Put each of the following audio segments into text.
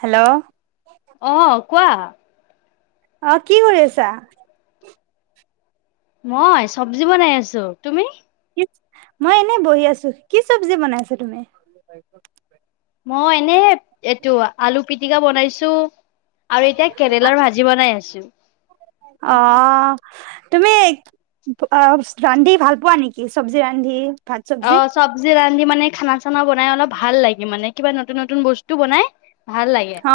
Hello অহ কোৱা অহ কি কৰি আছা মই চব্জি বনাই আছো তুমি কি মই এনেই বহি আছো কি চব্জি বনাইছা তুমি মই এনে এইটো আলু পিটিকা বনাইছো আৰু এতিয়া কেৰেলাৰ ভাজি বনাই আছো অ তুমি ৰান্ধি ভাল পোৱা নেকি চব্জি ৰান্ধি অ চব্জি ৰান্ধি মানে খানা চানা বনাই অলপ ভাল লাগে মানে কিবা নতুন নতুন বস্তু বনাই ভাল লাগে অ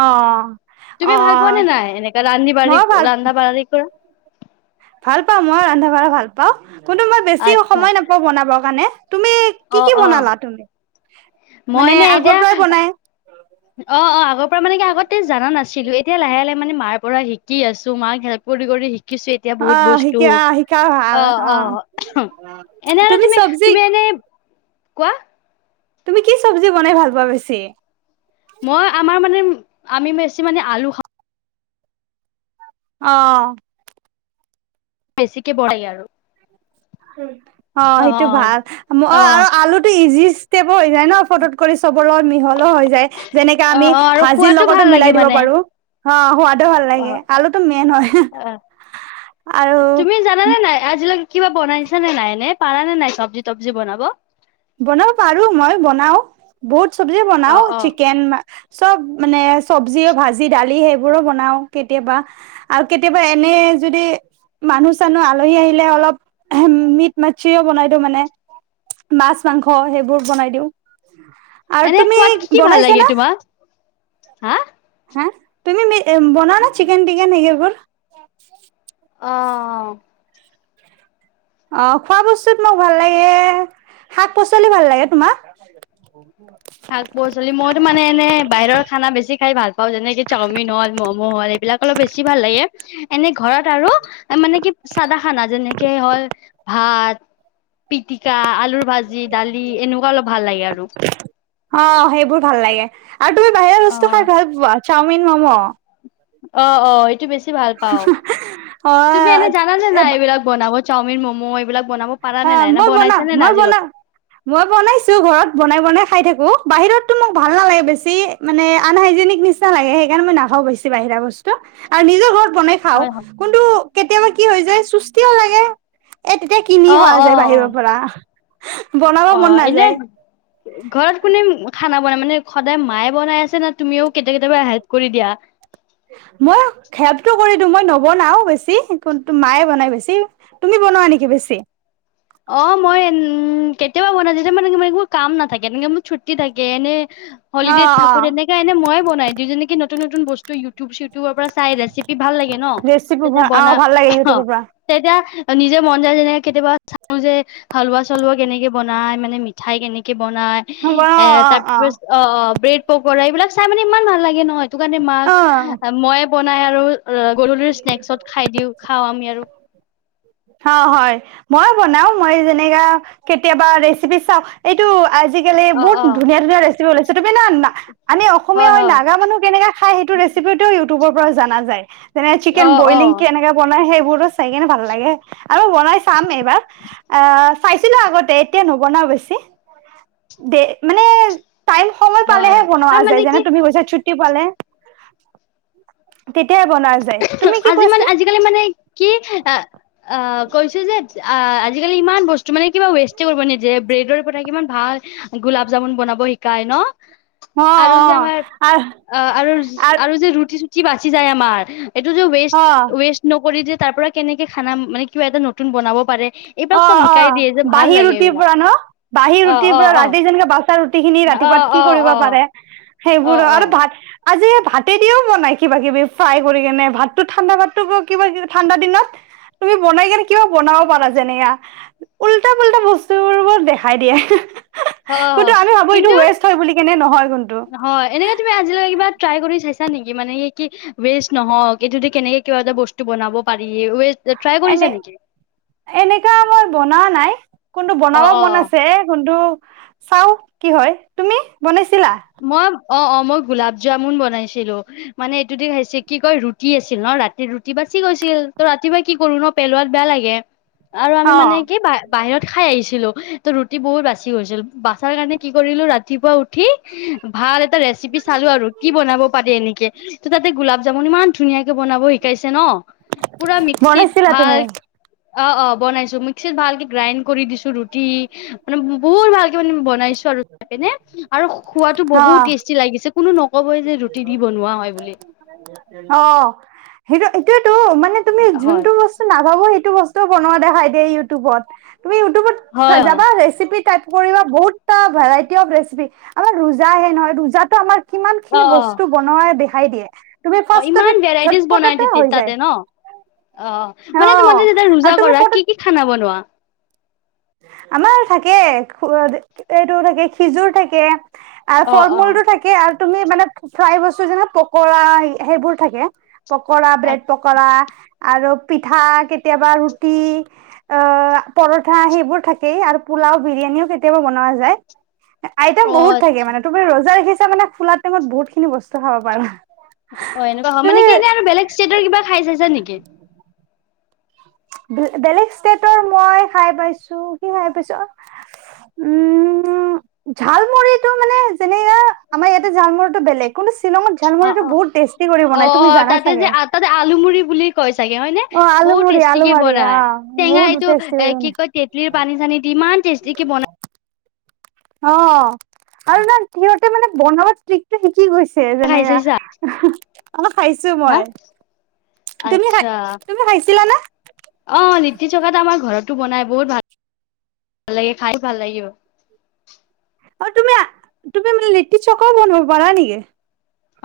অ তুমি ভাল পোৱাানে নাই এনেকা ৰান্ধি বাঢ়ি মইও ভাল ৰান্ধা বাঢ়ি কৰা ভাল পাওঁ মই ৰন্ধা বঢ়া ভাল পাওঁ কিন্তু মই বেছি আচ্ছা সময় নাপাওঁ বনাব কাৰণে তুমি কি অ কি অ বনালা তুমি মই মানে নে আগৰ এতিয়া পৰাই বনাই অ অ আগৰ পৰা মানে কি আগতে জানা নাছিলো এতিয়া লাহে লাহে মানে মাৰ পৰা শিকি আছো মাক হেল্প কৰি শ কিছু এতিয়া অ বহুত বস্তু শিকা শিকা ভাল আহ অ এনে আৰু তুমি তুমি এনে কোৱা তুমি কি চব্জি বনাই ভাল পোৱা বেছি। মই আমাৰ মানে আমি বেছি মানে আলু খাওঁ। অ বেছিকে বঢ়াই আৰু অ সেইটো ভাল অ আৰু আলুটো ইজি হৈ যায় ন ফত কৰিব ত মিহলো হৈ যায় যেনেকে অ আমি আৰু ভাজিৰ খোৱাতো লগতো ভাল লাগে মিলাই দিব মানে পাৰো। অ ভাল অ লাগে আলুটোো মেইন হয় অ আৰু তুমি জানানে নাই আজিলৈকে কিবা বনাইছা নে নাইনে। পাৰা নে নাই চব্জি তব্জি বনাব বনাব পাৰো মই বনাও বহুত চব্জি অ বনাও অ চিকেন ম চব মানে চব্জিও ভাজি দালি সেইবোৰো বনাও কেতিয়াবা আৰু কেতিয়াবা এনে যদি মানুহ চানুহ আলহী আহিলে অলপ মিট মাচিও বনাই দিওঁ মানে মাছ মাংস সেইবোৰ বনাই দিওঁ আৰু এনে তুমি খোৱাত কি কি ভাল বনাইছা লাগে না তোমাক হা হা তুমি বনোৱা ন চিকেন বিৰিয়ানব অ অ খোৱা বস্তুত মোক ভাল লাগে শাক পাচলি ভাল লাগে তোমাৰ শাক -পাচলি মইতো মানে এনে বাহিৰৰ খানা বেছি খাই ভাল পাওঁ যেনেকে চাওমিন, হল ম'ম', হল এইবিলাক অলপ বেছি ভাল লাগে এনে ঘৰত আৰু মানে কি চাদা খানা যেনেকে হল ভাত পি কা আলুৰ ভাজি দালি এনেকুৱা অলপ ভাল লাগে আৰু অ সেইবোৰ ভাল লাগে আ তমি বাহিৰ অ আছ হা ঘাই চাওমিন, মম', অ অ এইটো বেছি। বেছি ভাল পাওঁ তুমি এনে জানা নে নাই এইবিলাক বনাব। চাওমিন ম'মো এইবিলাক। বনাব পাৰা নে আহ নাই না মই বনাও বনাইছা নে নাই মই বনাও আজিলৈকে মই বনাইছোঁ ঘৰত বনাই বনাই খাই থাকোঁ। বাহিৰতটো মোক ভাল নালাগে বেছি মানে আনহাইজেনিক নিচিনা লাগে সেইকাৰণে মই নাখাওঁ বেছি বাহিৰা বস্তু আৰু নিজৰ ঘৰত। বনাই খাওঁ হয় হয় কোনটো কেতিয়াবা কি হৈ যায় চুষ্টিও লাগে এ তেতিয়া কিনি অ খোৱা অ যায় অ বাহিৰৰ পৰা। বনাব অ মন এনে নাযায় ঘৰত কোনে খানা। মানে সদায় মায়ে বনাই আছে না তুমিও কেতিয়া কেতিয়াবা হেল্প কৰি দিয়া। মই হেল্পটো কৰি দিওঁ মই নবনাও বেছি কোনটো মায়ে বনাই বেছি তুমি বনোৱা নেকি বেছি? অ মই কেতিয়াবা বনাই যেতিয়া মানে একোৰ কাম নাথাকে এনেকে মোৰ ছু্টি থাকে এনে- অ হলিডেত অ থাকোঁ তেনেকাে এনে মইে বনাই দিওঁ যেনেকি নতু- নতুন নতুন বস্ত ইউ- ইউটিউব চিউটিউবৰ পৰা চাই ৰেচিপি ভাল লাগে ন ৰেচিপি তেতিয়া অ বনা ভাল লাগে অ ইউটিউবৰ পৰা তেতিয়া। ত নিজে মন যায় যেনে কেতিয়াবা- চাওঁ যে হালোৱা চালুৱা কেনেকে বনাই মানে মিঠাই কেনেকে। বনাই অ এ অ অ তাৰপিছ অ- ব্ৰেড পকোৰা এইবিলাক চাই মানে ইমান ভাল লাগে নহয়। সেইটো কাৰণে মাক অ মইয়ে বনাই আৰু। গধূলিৰ স্নেকসত খাই দিওঁ খাওঁ আমি আৰু। অ হয় মই বনাও মই যেনেকা কেতিয়াবা ৰেচিপি চাওঁ এইটো- আজিকালি অ বহুত অ ধুনীয়া ধুনীয়াৰে। [unintelligible] [unintelligible] অসমীয়া হয় নাগা মানুহ কেনেকা খাই সেইটো ৰেচিপি টো- ইউটোবৰ পৰাও জনা যায়। তেনেক চিকেন অ বইলিং অ কেনেকে বনাই সেই। পুৰুষ। চাই কিনে ভাল লাগে আৰু বনাই চাম এইবাৰ আহ চাইছিলোঁ আগতে এতিয়া নবনাও বেছি দে মানে। টাইম সময় হয় পালেহে হয় বনোৱা আৰু যায় মানে কি যেনে তুমি কৈছা ছু্টি পালে। তে আজি মান আজিকালি মানে কি আহ কৈছোঁ যে। আ আজিকালি ইমান বস্তু মানে কিবা ৱেষ্ট কৰিব নিজে ব্ৰেডৰ পথা কি ইমান ভাল গোলাপ জামুন বনাব শিকায় ন। অ অ আৰু যে আমাৰ আ অ' আৰু আৰু যে ৰুটি চ কি বাচি যায়, আমাৰ [unintelligible] এইটো যে আ ৱেষ্ট, অ ৱেষ্ট নকৰি যে তাৰ পৰা কেনেকে খানা, মানে কিবা এটা নতুন বনাব পাৰে। এইবিলাক অ, চব অ শিকাই দিয়ে যে ভাল বাঁহী লাগে ৰুটিৰ এইবিলাক পৰা ন? বাঁহী অ ৰুটিৰ অ পৰা অ ৰাতি যেনেকে বাচা ৰুটি খিনি, অ অ ৰাতিপুৱা কি কৰিব অ পাৰে। অ সেইবোৰো আৰু ভাত আজি এই ভাতে দিও বনাই কিবা কিবি, ফ্ৰাই কৰি পিনে, ভাততো ঠাণ্ডা ভাততো কিবা, ঠাণ্ডা দিনত তুমি বনাই কেনে কিবা বনাব পাৰা যেনে উল্টা পোল্টা বস্তু বোৰ দেখাই দিয়ে। ‌ অ' কিন্তু, কেনে নহয় কিন্তু অ'! এনেকে তুমি আজিলৈকে কিবা ট্ৰাই কৰি চাইছা ছা নেকি মানে কি, কি ৱেষ্ট নহওক, এইটোদি কেনেকে কিবা এটা বস্তু বনাব পাৰি ট্ৰাই কৰিছা এনে নেকি? এনেকা মই বনোৱা নাই, কোনটো বনাব অ', মন অ', আছে, কোনটো চাও কি হয়, তুমি? বনাইছ মই অ'! অ'! মই গোলাপ জামুন বনাইছিলোঁ। মানে এইটো দি খাইছে, কি কয় ৰুটি আছিল, ন ৰাতি ৰুটি বাচি গৈছিল, ত ৰাতিপুৱা কি কৰো ন, পেলোৱাত বেয়া লাগে। আৰু আমি অ মানে কি, বা বাহিৰত খাই আহিছিলোঁ, ত' ৰুটি বহুত বাচি গৈছিল। বাচাৰ কাৰণে কি কৰিলোঁ ৰাতিপুৱা উঠি ভাল এটা ৰেচিপি চালোঁ আৰু কি বনাব পাৰি এনেকে, ত' তাতে গোলাপ জামুন ইমান ধুনীয়াকে বনাব শিকাইছে ন, পুৰা মিক্সিত বনাইছিলা ভাল তুমি অ'! অ'! বনাইছোঁ, মিক্সিত ভালকে গ্ৰাইণ্ড কৰি দিছোঁ। ৰুটি মানে বহুত ভালকে মানে, বনাইছোঁ আৰু তাকেনে আৰু‌‌ শুক তো অ বহুত টেষ্টি লাগিছে। কোনো ন ক'বই যে ৰুটি দি বনোৱা হয় বুলি। অ! সেইটো, এইটোয়েতো, মান মানে তুমি হয় যোনটো বস্তু নাভাব, সেইটো বস্তু টো বনোৱা দেখাই দিয়ে, ইউটিউবত। তুমি ইউটিউবত হয় হয় যাবা ৰেচিপি টাইপ বহুতটা ভেৰাইটি অফ ৰেচিপি, আমাৰ ৰোজা আহে নহয়, ৰোজাতটো আমাৰ কিমান অ খিনি অ বস্তু বনোৱাই দেখ খাই দিয়ে। তুমি অ ফাৰ্ষ্টতে ইমান ভেৰাইটিজ ঝটপটতে বনাই হৈ যায় তাতে ন অ অ মানে তোমাৰ আৰু ৰোজা তুমি কৰা ফটো কি কি খানা বনোৱা আমাৰ থাকে এইটো থাকে খিজুৰ থাকে আৰু অ ফল অ মূলটো থাকে আৰ তুমি মানে ফ্ৰাই বস্তু যেনে পকৰা সেইবোৰ থাকে পকৰা আ ব্ৰেড পকৰা আৰু পিঠা কেতিয়াবা ৰুটি অ পৰঠা সেই এইবোৰ থাকেই আৰু পোলাও বিৰিয়ানিও কেতিয়াবা বনোৱা যায় আইটম অ বহুত আচ্ছা থাকে মানে তুমি ৰজা সি মানে খলা টাইমত বহুতিনি বস্তু খাব পাৰো অ এনেকুৱা হয় মানে কি এনে আৰু বেলেগ ষ্টেটৰ কিবা খাই চাইছা নেকি বেলেগ ষ্টেটৰ মই খাই পাইছো কি খাই পাইছো উম ঝালমুৰিটো মানে যেনে আমাৰ ইয়াতে ঝালমৰিটো বেলেগ কোন অহ অ অ জানা তাতে যে চাগে। তাতে আলুমড়ি বুলি কৈছে চাগে হয় ন অ' বহুত আলুমুৰি টেষ্টিকে আলুমুৰি বনায় অ' টেঙা বহুত এইটো টেষ্টি এ কৰি কি বনাই কয় তেতেলিৰ পানী চানী ইমান টেষ্টিকে বনাই অ আৰু না সিহঁতে মানে বনোৱা ট্ৰিকটো শিকি গৈছে খাই যেনেতেনে চাইছা ৰাখি অ খাইছো হা মই তুমি খ আচ্ছা তুমি খাইছিলা নে বাতি চকাতো আমাৰ ঘৰতো বনাই বহুত ভাল ভাল লাগে খাই ভাল লাগে আৰু তুমি তুমি মানে লিট্টি চকাও বন পাৰা নেকি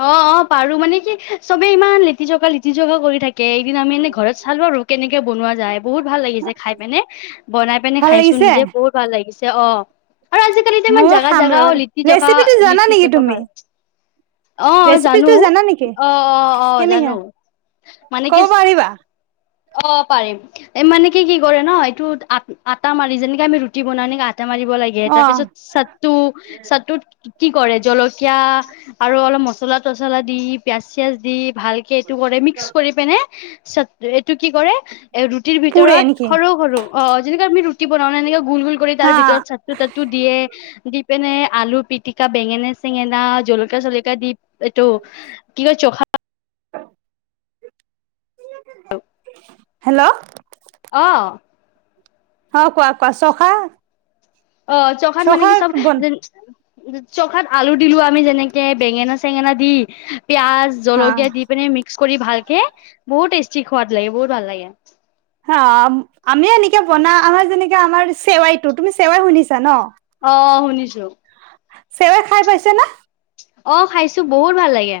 অ অ পাৰো মানে কি চবে ইমান লেটিজকা লেটি জকা কৰি থাকে কেইদিন আমি এনে ঘৰত চালো আৰু কেনেকে বনোৱা যায় বহুত ভাল লাগিছে খাই পেনে বনাই পেনে ভাল খাইছো লাগিছে নিজে বহুত ভাল লাগিছে অ আৰু আজিকালিত ইমান ময়ো জোগা খাম জোগাও ৰ' লিটি জেগা ৰেচিপিটো জানা লিটি নেকি জেগা তুমি? ভাল অ ৰেচিপিটো জানো জানা নেকি অ অ অ কেনেকা জানো মানে কি ক'ব পাৰিবা? অ পাৰিম এই মানে কি কি কৰে ন এইটো আ আটা মাৰি যেনেকে আমি ৰুটি বনাই নক ইটা মাৰিব লাগে অ তাৰপিছত চাটটো চাটত কি কৰে জলকীয়া আৰু অলপ ম পচলা তচলা দি পিয়াঁজ চিয়াঁজ দি ভালকে এইটো কৰে মিক্স কৰি পিনে পিছ ৰেট টো কি কৰে এ ৰুটিৰ পুৰে ভিতৰত নেকি সৰু সৰু অ যেনেকাে আমি ৰুটি বনাও ন এনে গোল গোল কৰি তাৰ হা ভিতৰত চাটু তাতটো দিয়ে দি পিনে আলু পিটিকা বেঙেনা চেঙ বেঙেনা জলকা চলকা দি এইটো কি কয় চখা হেল্ল হেল্ল' অ আহ অ কোৱা কোৱা চখা অ চখাত মানে কি চখাৰ চব বন চখাত আলু দিলো আমি যেনেকে বেঙেনা চেঙেনা দি পিয়াজ হা জলকীয়া দি পিনে মিক্স কৰি ভালকে বহুত টেষ্ট ঠিক হোৱাদ লাগে বহুত ভাল লাগে। হ আমি এনেকে বনা আমাৰ যেনেকে আমাৰ চেৱাইটোো তুমি চেৱাই শুনিছা ন? অঁ শুনিছো সেইব খাই পাইছে ন অঁ খাইছো বহুত ভাল লাগে।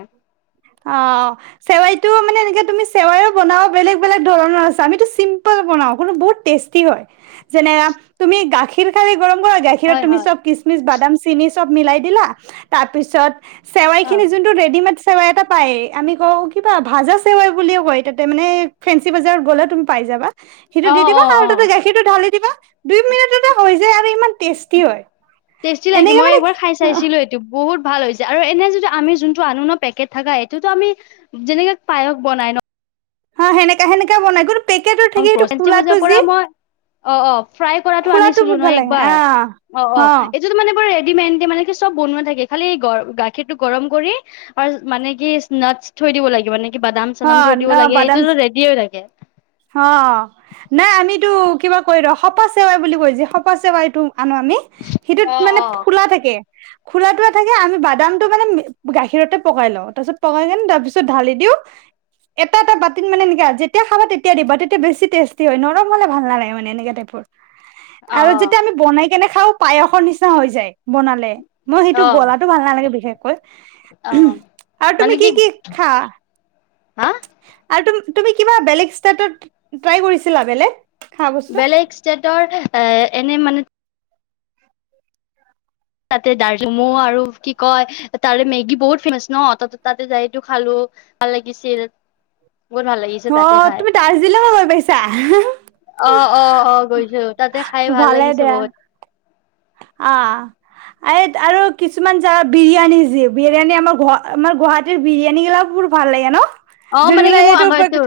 অঁ চেৱাইতটো মানে এনেে তুমি চেৱাইও বনাও বেলেগ বেলেগ ধৰণৰ আছে আমিতো চিম্পল বনাওঁ বহুত টেষ্টি হয় যেনে তুমি গাখীৰ খাই, গৰম কৰা গাখীৰত হয়, তুমিব হয়, কিচমিচ বাদাম, চেনি চব মিলাই দিলা তাৰ পিছত চেৱাই অ', খিনি যোনটো ৰেডিমেদ পায় আমি ক কিবা ভাজ আছে বুলিও কয় তাতে মানে ফেঞ্চি বজাৰত গ'লে তুমি পাই যাবা সিটো দি অ', দিবা অ', আৰু অ', তাতে গাখীৰটো ঢালি দিবা দুই মিনিটতে হৈ যায় আৰু ইমান টেষ্টি হয় টেষ্টি লাগে এনেকে মই মানে একবাৰ খাই চাইছিলো এইটো বহুত ভাল হৈছে আৰু এনে যদি আমি যোনটো আন ন পেকেট থাককা সেইটোতটো আমি যেনেকে পায়স বনাই ন হা সেনেক সেনেকাে বনাই গল পেকেটৰ থাকে সেইটো খোলাটো যি অঁ অঁ ফ্ৰাই কৰাটো খোলাটো আনিছিলো বহুত ভাল নহয় লাগে আহ একবাৰ অ হ অ এইটোো মানোৰ মে দি মানে কি চব বনোৱা থাকে খালিৰ গাখীৰ টো গৰম কৰি আৰু মানে কি নাটচ থৈ দিব লাগে, মানে কি? কিবাবাদাম হ চাদাম থৰি দিব লাগে এইটো ৰেডি হৈ লাগে। অঁ নাই আমিতো কিবা কৈ ৰ সপা চেৱাই বুলি কৈছে সপা চেৱাইতো। আনো আমি সেইটোত অ মানে অ ফুলা থাকে। খোল এ থাকে আমি বাদামটো মানে গাখীৰতে পকাই লওঁ তাৰপিছত পকাই কে তাৰ পিছত ঢালি দিও এটা এটা বাতিত মানে এনে যেতিয়া খাবা তেতিয়া তেতি দিব তেয়া বেছি টেষ্টি হয় নম হলে ভাল নালাগে মানে এনেকে টাইপৰ অ আৰু যেতিয়া আমি বনাই কেনে খাওঁ পায়সৰ নিচিনা হৈ যায় বনালে মই সেইটো অ গলা তৌ ভাল নালাগে বিশেষ অ আৰু তুমি কি কি খা হা? আৰুু তুমি কিবা বেলেগ ষ্টাইটত ট্ৰাই কৰিছিলা বেলেগ খোৱা বস্তু? বেলেগ ষ্টেটৰ এ এনেই মানে তাতে দাৰ জুমু আৰু কি কয় তাৰে মেগী বহুত ফেমাচ ন ত তাতে যাইটো খালো ভাল লাগিছিল। বহুত ভাল লাগিছে তাতে অঁ খাই তুমি দাৰ্জিলিঙো গৈ পাইছা অ অ অ গৈছো তাতে খাই ভাল ভালে লাগিছে দিয়া। বহুত অঁ এই আৰু কিছুমান য বিৰিয়ানী যি বিৰিয়ানী আমাৰ আমাৰ গুৱাহাটীৰ বিৰিয়ানী গিলাক বোৰ ভাল লাগে ন। অঁ মানে কি যোনবিলাক মোৰ এইটো আগৰতো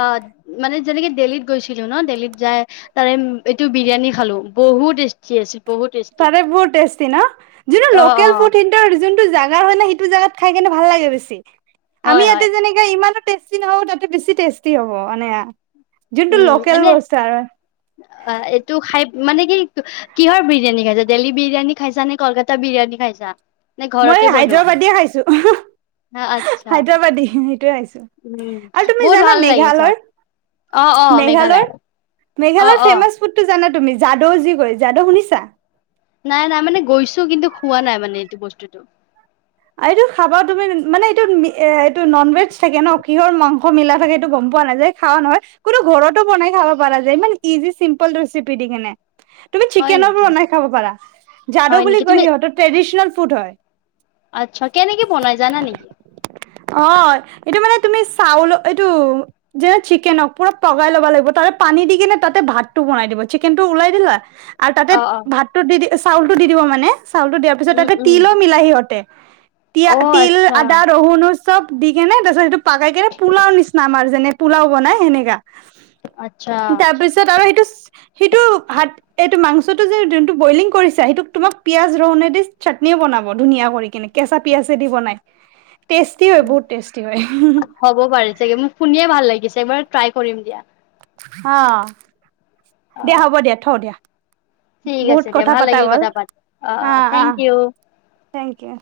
অঁ মানে যেনেকে দিল্লীত গৈছিলো ন দেল্লীত যাই তাৰে এইটো বিৰিয়ানী খালো বহুত টেষ্টি ৰেপ তাৰে বহুত টেষ্টি নহঁ, যো়নটো় অ অ লোকেল ফুট কিন্তু সেইটো জাগা হয় না সেইটো জেগাত খাই কেনে ভাল লাগে বেছি। হয় আমি হয় ইয়াতে যেনেকে ইমানো টেষ্টি যিকি নহ'ক তাতে বেছি টেষ্টি হ'ব মানে যোনটো উম লোকেল এনে বস্তু আৰু। এইটো খাই মানে কি কিহৰ বিৰিয়ানী খাইছা দেল্লী বিৰিয়ানী খাইছা নে কলকাতা বিৰিয়ানী খাইছা নে মই ঘৰতে বনোৱা হায়দৰাবাদিয়ে খাইছো আচ্ছা হাইদৰাবাদী কজ উম [unintelligible] আৰু তুমি বহুত জানা ভাল লাগে মেঘালৰ চোৱাত অ অ মেঘালয় মেঘালয়ৰ অ মেঘালয় অ ফেমাছ ফুডটো জানা তুমি যাদৌ যি কয় যাদৌ শুনিছা নাই নাই মানে গৈছো কিন্তু খোৱা নাই মানে এইটো বস্তুটো এইটো খাবা তুমি মানে এইটো এইটো নন ভেজ থাকে ন কিহৰ মাংস মিলা থাকে এইটো গম আৰে এটো খাব তুমি মানে এটো ননবেজ থাকে নহঁ কিহৰ মাংস মিলা থাকে সেটো গম পোৱা নাযায় খোৱা নহয় কোনো ঘৰতো বনাই খাব পৰা যায় ইমান ইজি চিম্পল ৰেচিপি দি কিনে তুমি হয় চিকেনৰ নেকি বনাই খাব পাৰা যাদু হয় বুলি নেকি কয় তুমি সিহঁতৰ ট্রেডিশনেল ফুট হয় ছাককে নেকি বনাই জানা নেকি? অহঁ, ইটো মানে তুমি চাউল এইটো যেনে চিকেনক পুৰা পগাই ল'বা লাগিব তাৰে পানী দি কিনে তাতে ভাতটো বনাই দিব চিকেনটো উলাই দিলা আৰু তাঁতে অ অ ভাতটো দি দি চাউলটো দি দিব মানে চাউলটো দিয়াৰ পিছত উম, তাঁতে উম। তিলো মিলাই সিহঁতে তিয়া অ', তিল আচ্ছা, আদা ৰহুনু চব দি কেনে তাৰপিছত সেইটো পাকাই কে পোলাও নিচিনা আমাৰ যেনে পোলাও বনাই সেনেক আচ্ছা তাৰপিছত আৰু সেইটো সেইটো হাত এইটো মাংসটো যে যোনটো বইলিং কৰিছা সেইটোক তোমাক পিয়াজ ৰহুনে দি চাটনিও বনাব ধুনীয়া কৰি নে কেঁচা পিয়াজে দি বনাই টেষ্টি হয় বহুত টেষ্টি হয়। হ'ব পাৰে চাগে মোক শুনিয়ে ভাল লাগিছে, এবাৰ ট্ৰাই কৰিম দিয়া অহঁ দিয়া অ', হ'ব দিয়া থও দিয়া। ঠিক বহুত আছে দিয়া কথা ভাল পাতা লাগিল গ'ল কথা পাতি অহঁ অ অহঁ অ থেংক ইউ। Thank U